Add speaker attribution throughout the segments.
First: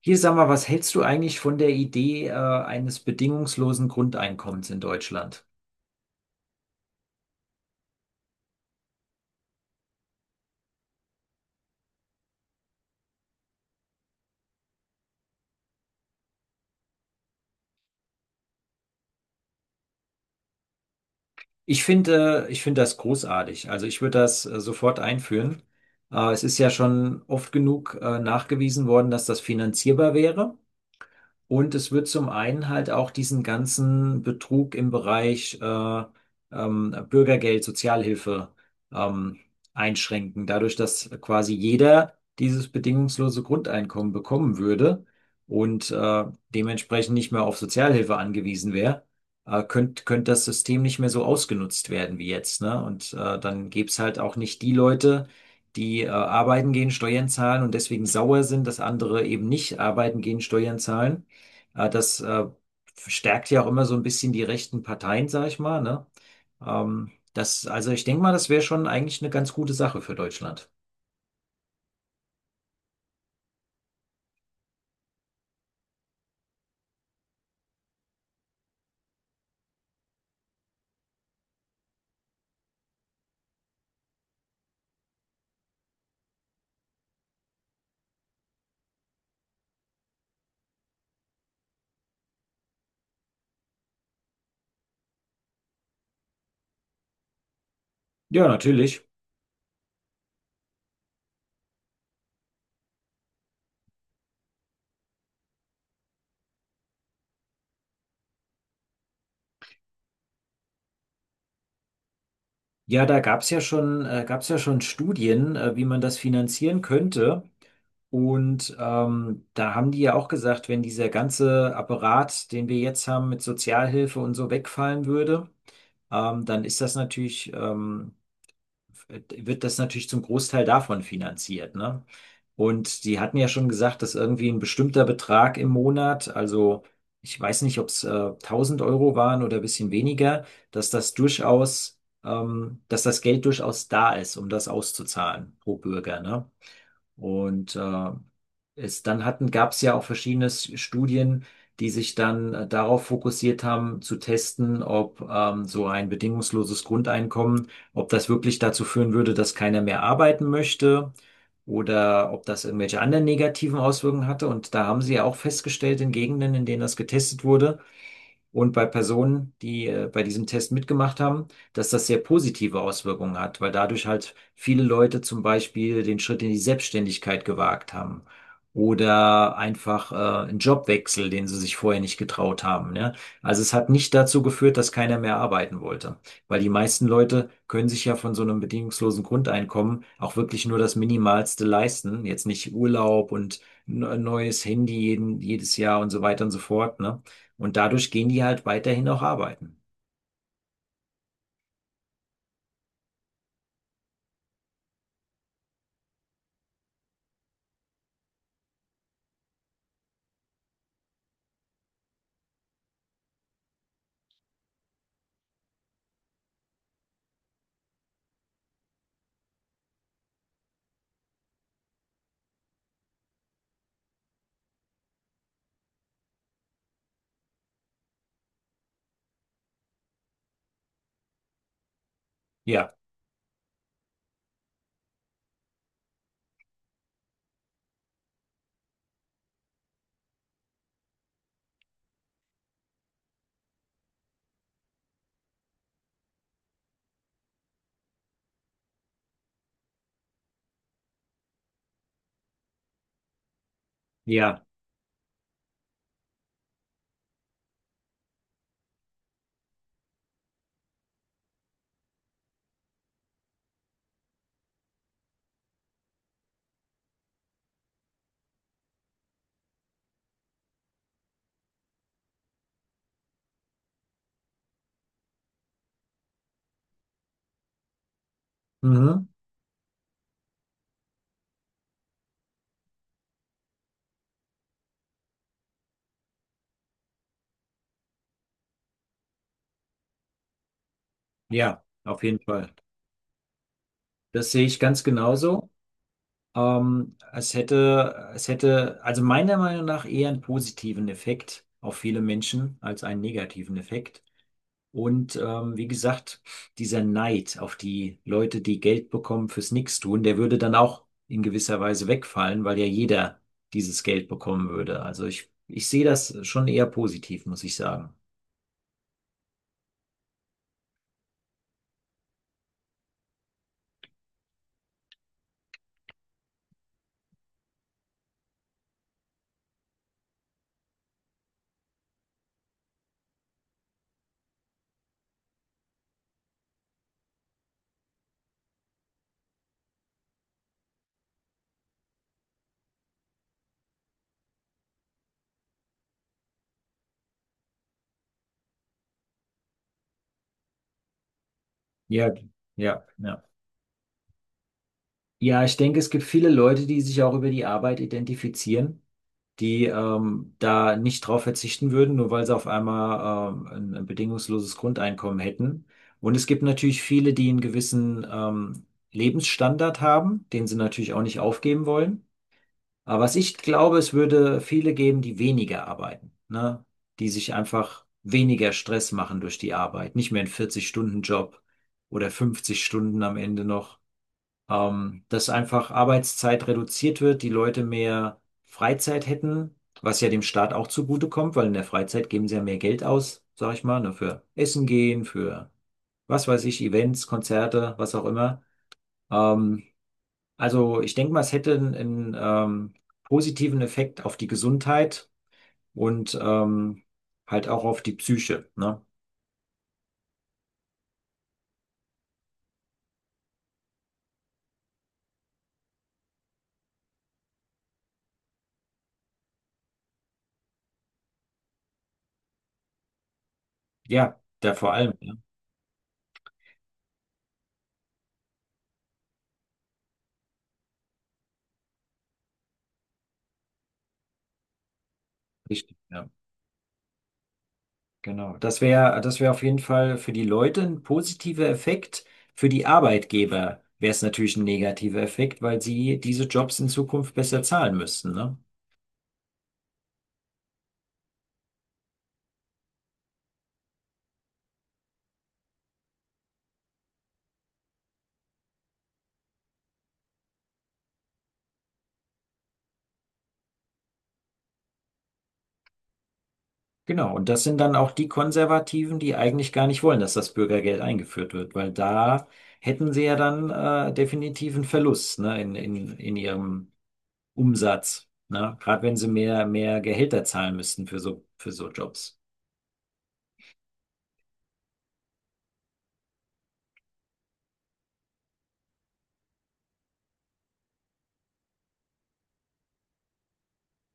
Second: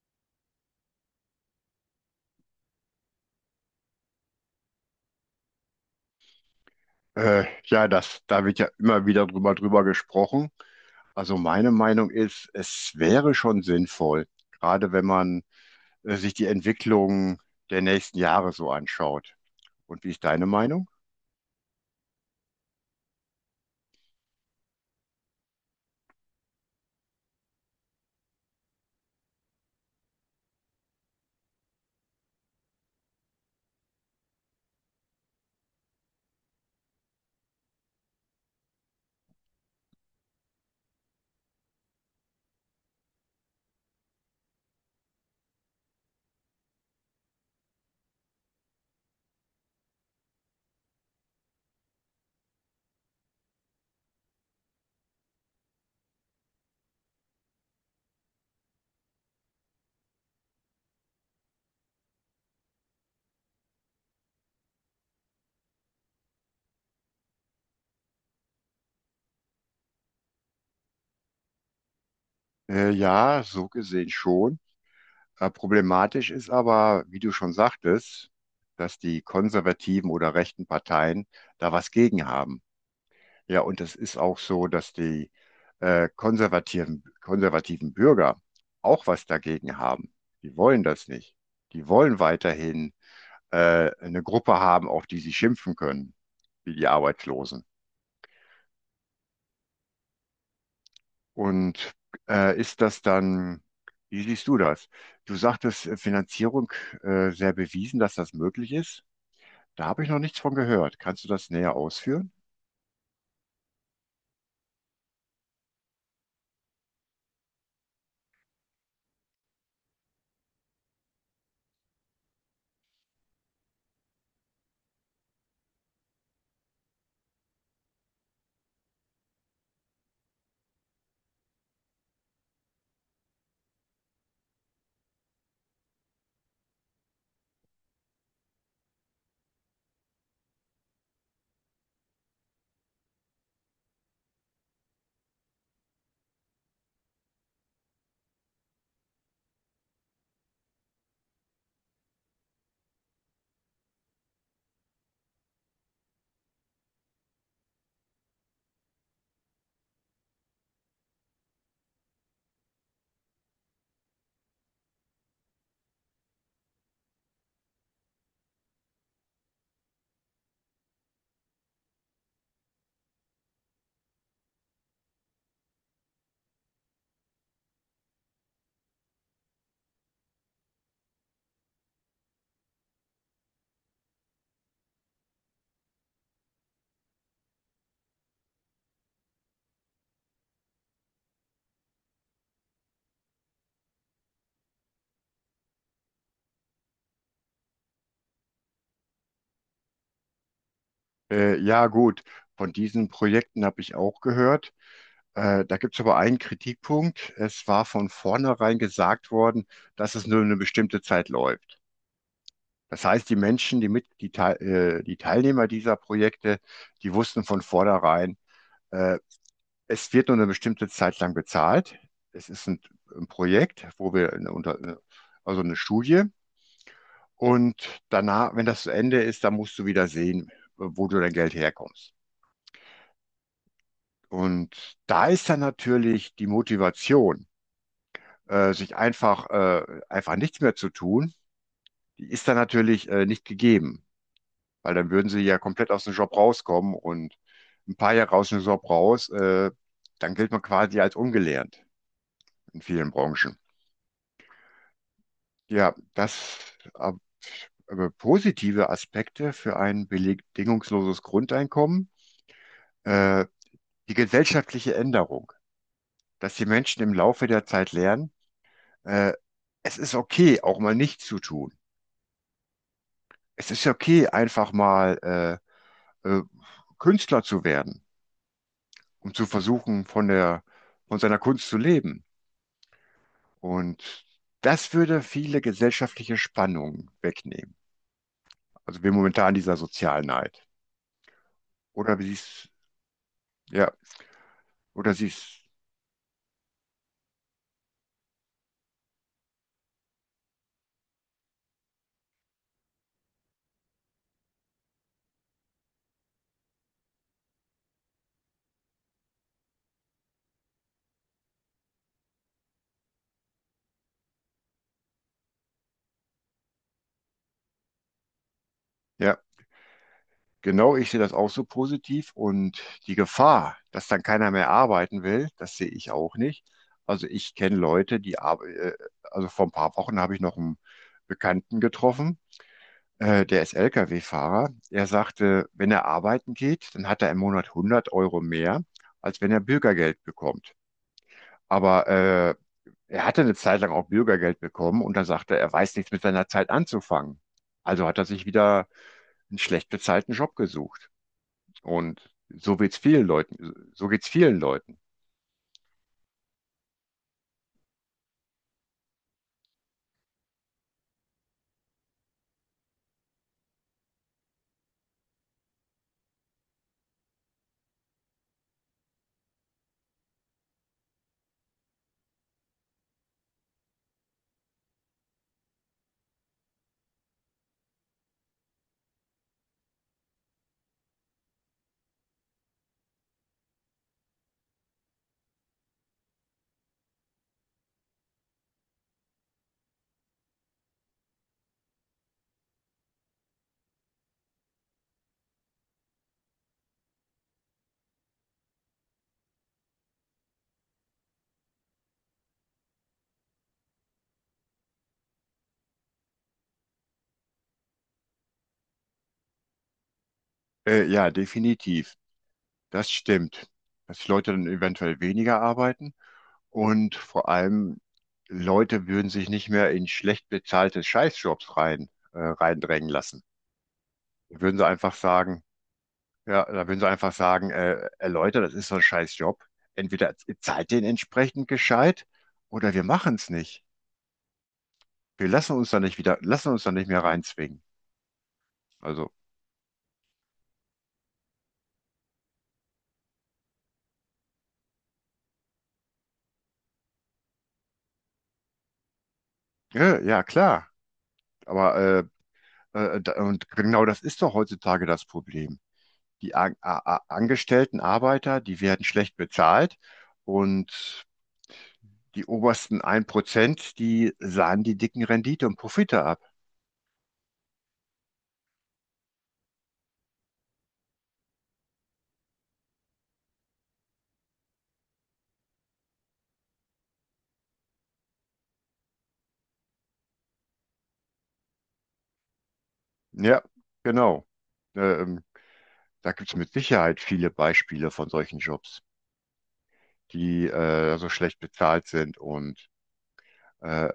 Speaker 1: Hier, sag mal, was hältst du eigentlich von der Idee, eines bedingungslosen Grundeinkommens in Deutschland?
Speaker 2: Da wird ja immer wieder drüber gesprochen. Also meine Meinung ist, es wäre schon sinnvoll, gerade wenn man sich die Entwicklung der nächsten Jahre so anschaut. Und wie ist deine Meinung?
Speaker 1: Ich finde das großartig. Also ich würde das, sofort einführen. Es ist ja schon oft genug, nachgewiesen worden, dass das finanzierbar wäre. Und es wird zum einen halt auch diesen ganzen Betrug im Bereich Bürgergeld, Sozialhilfe ähm, einschränken, dadurch, dass quasi jeder dieses bedingungslose Grundeinkommen bekommen würde und dementsprechend nicht mehr auf Sozialhilfe angewiesen wäre, könnte könnt das System nicht mehr so ausgenutzt werden wie jetzt, ne? Und dann gäbe es halt auch nicht die Leute, die arbeiten gehen, Steuern zahlen und deswegen sauer sind, dass andere eben nicht arbeiten gehen, Steuern zahlen, das stärkt ja auch immer so ein bisschen die rechten Parteien, sag ich mal, ne? Das, also ich denke mal, das wäre schon eigentlich eine ganz gute Sache für Deutschland.
Speaker 2: Ja, so gesehen schon. Problematisch ist aber, wie du schon sagtest, dass die konservativen oder rechten Parteien da was gegen haben. Ja, und es ist auch so, dass die konservativen Bürger auch was dagegen haben. Die wollen das nicht. Die wollen weiterhin eine Gruppe haben, auf die sie schimpfen können, wie die Arbeitslosen.
Speaker 1: Ja, natürlich.
Speaker 2: Und äh, ist das dann, wie siehst du das? Du sagtest Finanzierung sehr bewiesen, dass das möglich ist. Da habe ich noch nichts von gehört. Kannst du das näher ausführen?
Speaker 1: Ja, da gab's ja schon Studien, wie man das finanzieren könnte. Und da haben die ja auch gesagt, wenn dieser ganze Apparat, den wir jetzt haben mit Sozialhilfe und so, wegfallen würde, dann ist das natürlich wird das natürlich zum Großteil davon finanziert, ne? Und die hatten ja schon gesagt, dass irgendwie ein bestimmter Betrag im Monat, also ich weiß nicht, ob es 1000 € waren oder ein bisschen weniger, dass das durchaus, dass das Geld durchaus da ist, um das auszuzahlen pro Bürger, ne? Und gab es ja auch verschiedene Studien, die sich dann darauf fokussiert haben, zu testen, ob so ein bedingungsloses Grundeinkommen, ob das wirklich dazu führen würde, dass keiner mehr arbeiten möchte oder ob das irgendwelche anderen negativen Auswirkungen hatte. Und da haben sie ja auch festgestellt, in Gegenden, in denen das getestet wurde, und bei Personen, die bei diesem Test mitgemacht haben, dass das sehr positive Auswirkungen hat, weil dadurch halt viele Leute zum Beispiel den Schritt in die Selbstständigkeit gewagt haben oder einfach einen Jobwechsel, den sie sich vorher nicht getraut haben. Ne? Also es hat nicht dazu geführt, dass keiner mehr arbeiten wollte, weil die meisten Leute können sich ja von so einem bedingungslosen Grundeinkommen auch wirklich nur das Minimalste leisten, jetzt nicht Urlaub und ein neues Handy jedes Jahr und so weiter und so fort, ne? Und dadurch gehen die halt weiterhin auch arbeiten.
Speaker 2: Ja, gut. Von diesen Projekten habe ich auch gehört. Da gibt es aber einen Kritikpunkt. Es war von vornherein gesagt worden, dass es nur eine bestimmte Zeit läuft. Das heißt, die Menschen, die Teilnehmer dieser Projekte, die wussten von vornherein, äh, es wird nur eine bestimmte Zeit lang bezahlt. Es ist ein Projekt, wo wir eine, unter, eine- also eine Studie. Und danach, wenn das zu Ende ist, dann musst du wieder sehen, wo du dein Geld herkommst.
Speaker 1: Ja,
Speaker 2: Und da ist dann natürlich die Motivation, einfach nichts mehr zu tun, die ist dann natürlich nicht gegeben, weil dann würden sie ja komplett aus dem Job rauskommen und ein paar Jahre aus dem Job raus, dann gilt man quasi als ungelernt in vielen Branchen.
Speaker 1: ja,
Speaker 2: Ja, das ab- aber positive Aspekte für ein bedingungsloses Grundeinkommen, äh, die gesellschaftliche Änderung, dass die Menschen im Laufe der Zeit lernen, äh, es ist okay, auch mal nichts zu tun. Es ist okay, einfach mal äh, Künstler zu werden,
Speaker 1: mhm.
Speaker 2: um zu versuchen, von seiner Kunst zu leben. Und das würde viele gesellschaftliche Spannungen wegnehmen. Also wir momentan in dieser Sozialneid.
Speaker 1: Ja,
Speaker 2: Oder
Speaker 1: auf
Speaker 2: wie
Speaker 1: jeden
Speaker 2: siehst,
Speaker 1: Fall.
Speaker 2: ja,
Speaker 1: Das sehe ich ganz
Speaker 2: oder siehst,
Speaker 1: genauso. Es hätte also meiner Meinung nach eher einen positiven Effekt auf viele Menschen als einen negativen Effekt. Und wie gesagt, dieser Neid auf die Leute, die Geld bekommen fürs Nichtstun, der würde dann auch in gewisser Weise wegfallen, weil ja jeder dieses Geld bekommen würde. Also ich sehe das schon eher positiv, muss ich sagen.
Speaker 2: ja, genau, ich sehe das auch so positiv, und die Gefahr, dass dann keiner mehr arbeiten will, das sehe ich auch nicht. Also ich kenne also vor ein paar Wochen habe ich noch einen Bekannten getroffen, der ist Lkw-Fahrer. Er sagte, wenn er arbeiten geht, dann hat er im Monat 100 Euro mehr, als wenn er Bürgergeld bekommt. Aber er hatte eine Zeit lang auch Bürgergeld bekommen, und dann sagte er, er weiß nichts mit seiner Zeit anzufangen. Also hat er sich wieder einen schlecht bezahlten Job gesucht. Und
Speaker 1: Ja,
Speaker 2: so geht's
Speaker 1: ja,
Speaker 2: vielen
Speaker 1: ja.
Speaker 2: Leuten. So geht's vielen Leuten.
Speaker 1: Ja, ich denke, es gibt viele Leute, die sich auch über die Arbeit identifizieren, die da nicht drauf verzichten würden, nur weil sie auf einmal ein bedingungsloses Grundeinkommen hätten. Und es gibt natürlich viele, die einen gewissen Lebensstandard haben, den sie natürlich auch nicht aufgeben wollen. Aber was ich glaube, es würde viele geben, die weniger arbeiten, ne? Die sich einfach weniger Stress machen durch die Arbeit, nicht mehr einen 40-Stunden-Job oder 50 Stunden am Ende noch. Dass einfach Arbeitszeit reduziert wird, die Leute mehr Freizeit hätten, was ja dem Staat auch zugutekommt, weil in der Freizeit geben sie ja mehr Geld aus, sag ich mal, ne, für Essen gehen, für was weiß ich, Events, Konzerte, was auch immer. Ähm, also ich denke mal, es hätte einen positiven Effekt auf die Gesundheit und halt auch auf die Psyche, ne?
Speaker 2: Ja, definitiv. Das stimmt. Dass die Leute dann eventuell weniger arbeiten. Und vor allem, Leute würden sich nicht mehr in schlecht bezahlte Scheißjobs reindrängen lassen.
Speaker 1: Ja,
Speaker 2: Da
Speaker 1: da
Speaker 2: würden sie
Speaker 1: vor allem,
Speaker 2: einfach
Speaker 1: ja.
Speaker 2: sagen, Leute, das ist so ein Scheißjob. Entweder ihr zahlt den entsprechend gescheit oder wir machen es nicht. Wir lassen uns
Speaker 1: Richtig,
Speaker 2: da nicht
Speaker 1: ja.
Speaker 2: wieder, lassen uns da nicht mehr reinzwingen.
Speaker 1: Genau.
Speaker 2: Also,
Speaker 1: Das wäre auf jeden Fall für die Leute ein positiver Effekt. Für die Arbeitgeber wäre es natürlich ein negativer Effekt, weil sie diese Jobs in Zukunft besser zahlen müssten, ne?
Speaker 2: ja, ja, klar. Aber und genau das ist doch heutzutage das Problem. Die An- A- A- angestellten Arbeiter, die werden schlecht bezahlt, und die obersten ein Prozent, die sahen die dicken Rendite und Profite ab.
Speaker 1: Genau. Und das sind dann auch die Konservativen, die eigentlich gar nicht wollen, dass das Bürgergeld eingeführt wird, weil da hätten sie ja dann definitiv einen Verlust, ne, in ihrem Umsatz, ne? Gerade wenn sie mehr Gehälter zahlen müssten für für so Jobs.
Speaker 2: Ja, genau. Ähm, Da gibt es mit Sicherheit viele Beispiele von solchen Jobs, die so schlecht bezahlt sind. Und äh,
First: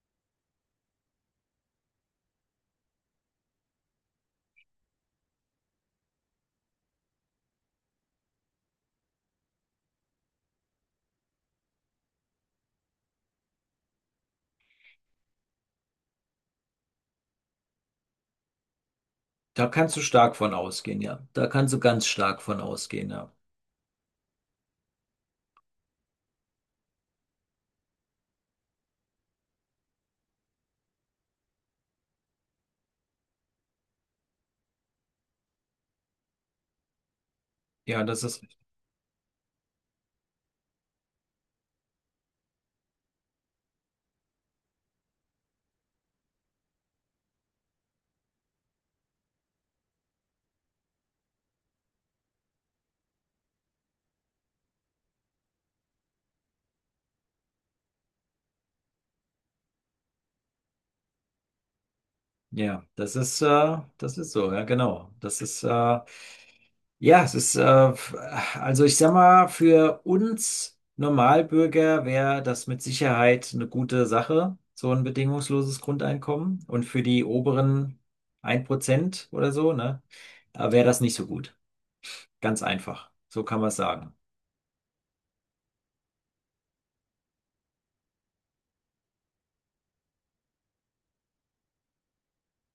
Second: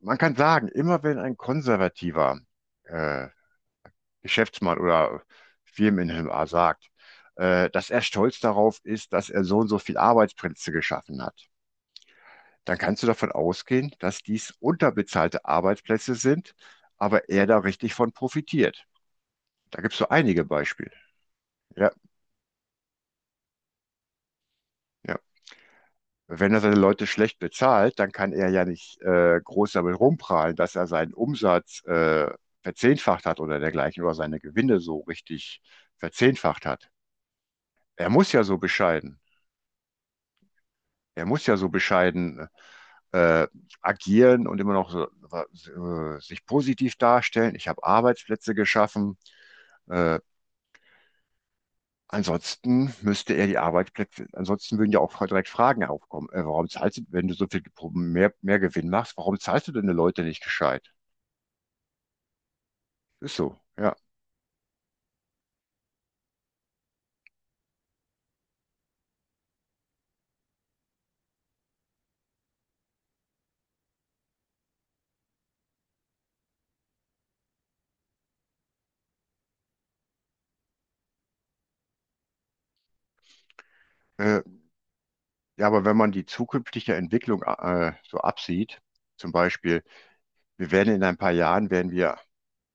Speaker 2: man kann sagen, immer wenn ein konservativer äh, Geschäftsmann oder Firmeninhaber sagt, dass er stolz darauf ist, dass er so und so viel Arbeitsplätze geschaffen hat, dann kannst du davon ausgehen, dass dies unterbezahlte Arbeitsplätze sind, aber er da richtig von profitiert.
Speaker 1: Da
Speaker 2: Da gibt
Speaker 1: kannst
Speaker 2: es
Speaker 1: du
Speaker 2: so
Speaker 1: stark
Speaker 2: einige
Speaker 1: von
Speaker 2: Beispiele.
Speaker 1: ausgehen, ja. Da kannst du
Speaker 2: Ja,
Speaker 1: ganz stark von ausgehen, ja.
Speaker 2: ja. Wenn er seine Leute schlecht bezahlt, dann kann er ja nicht groß damit rumprahlen, dass er seinen Umsatz verzehnfacht hat oder dergleichen, oder seine Gewinne so richtig verzehnfacht hat.
Speaker 1: Ja,
Speaker 2: Er
Speaker 1: das
Speaker 2: muss
Speaker 1: ist,
Speaker 2: ja so bescheiden. Er muss ja so bescheiden äh, agieren und immer noch so, sich positiv darstellen. Ich habe Arbeitsplätze geschaffen. Äh, Ansonsten müsste er die Arbeitsplätze, ansonsten würden ja auch direkt Fragen aufkommen. Warum zahlst du, wenn du so viel mehr Gewinn machst, warum zahlst du deine Leute nicht gescheit?
Speaker 1: ja,
Speaker 2: Ist so, ja.
Speaker 1: das ist so, ja, genau. Das ist, ja, es ist, f- also ich sag mal, für uns Normalbürger wäre das mit Sicherheit eine gute Sache, so ein bedingungsloses Grundeinkommen. Und für die oberen 1 Prozent oder so, ne, wäre das nicht so gut. Ganz einfach. So kann man es sagen.
Speaker 2: Äh, ja, aber wenn man die zukünftige Entwicklung so absieht, zum Beispiel, wir werden in ein paar Jahren werden wir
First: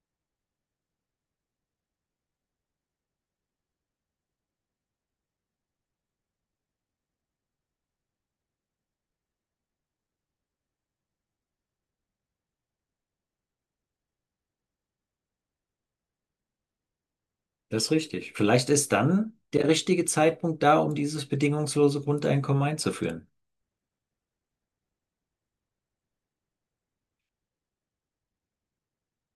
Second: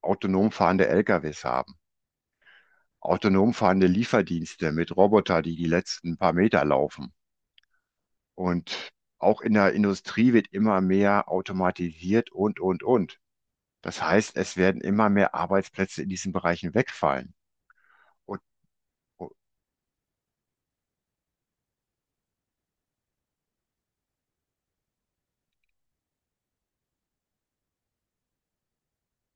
Speaker 2: autonom fahrende LKWs haben, autonom fahrende Lieferdienste mit Roboter, die die letzten paar Meter laufen. Und auch in der Industrie wird immer mehr automatisiert und, und. Das heißt, es werden immer mehr Arbeitsplätze in diesen Bereichen wegfallen.
Speaker 1: Das ist richtig.
Speaker 2: Und,
Speaker 1: Vielleicht ist
Speaker 2: und
Speaker 1: dann der richtige Zeitpunkt da, um dieses bedingungslose Grundeinkommen einzuführen.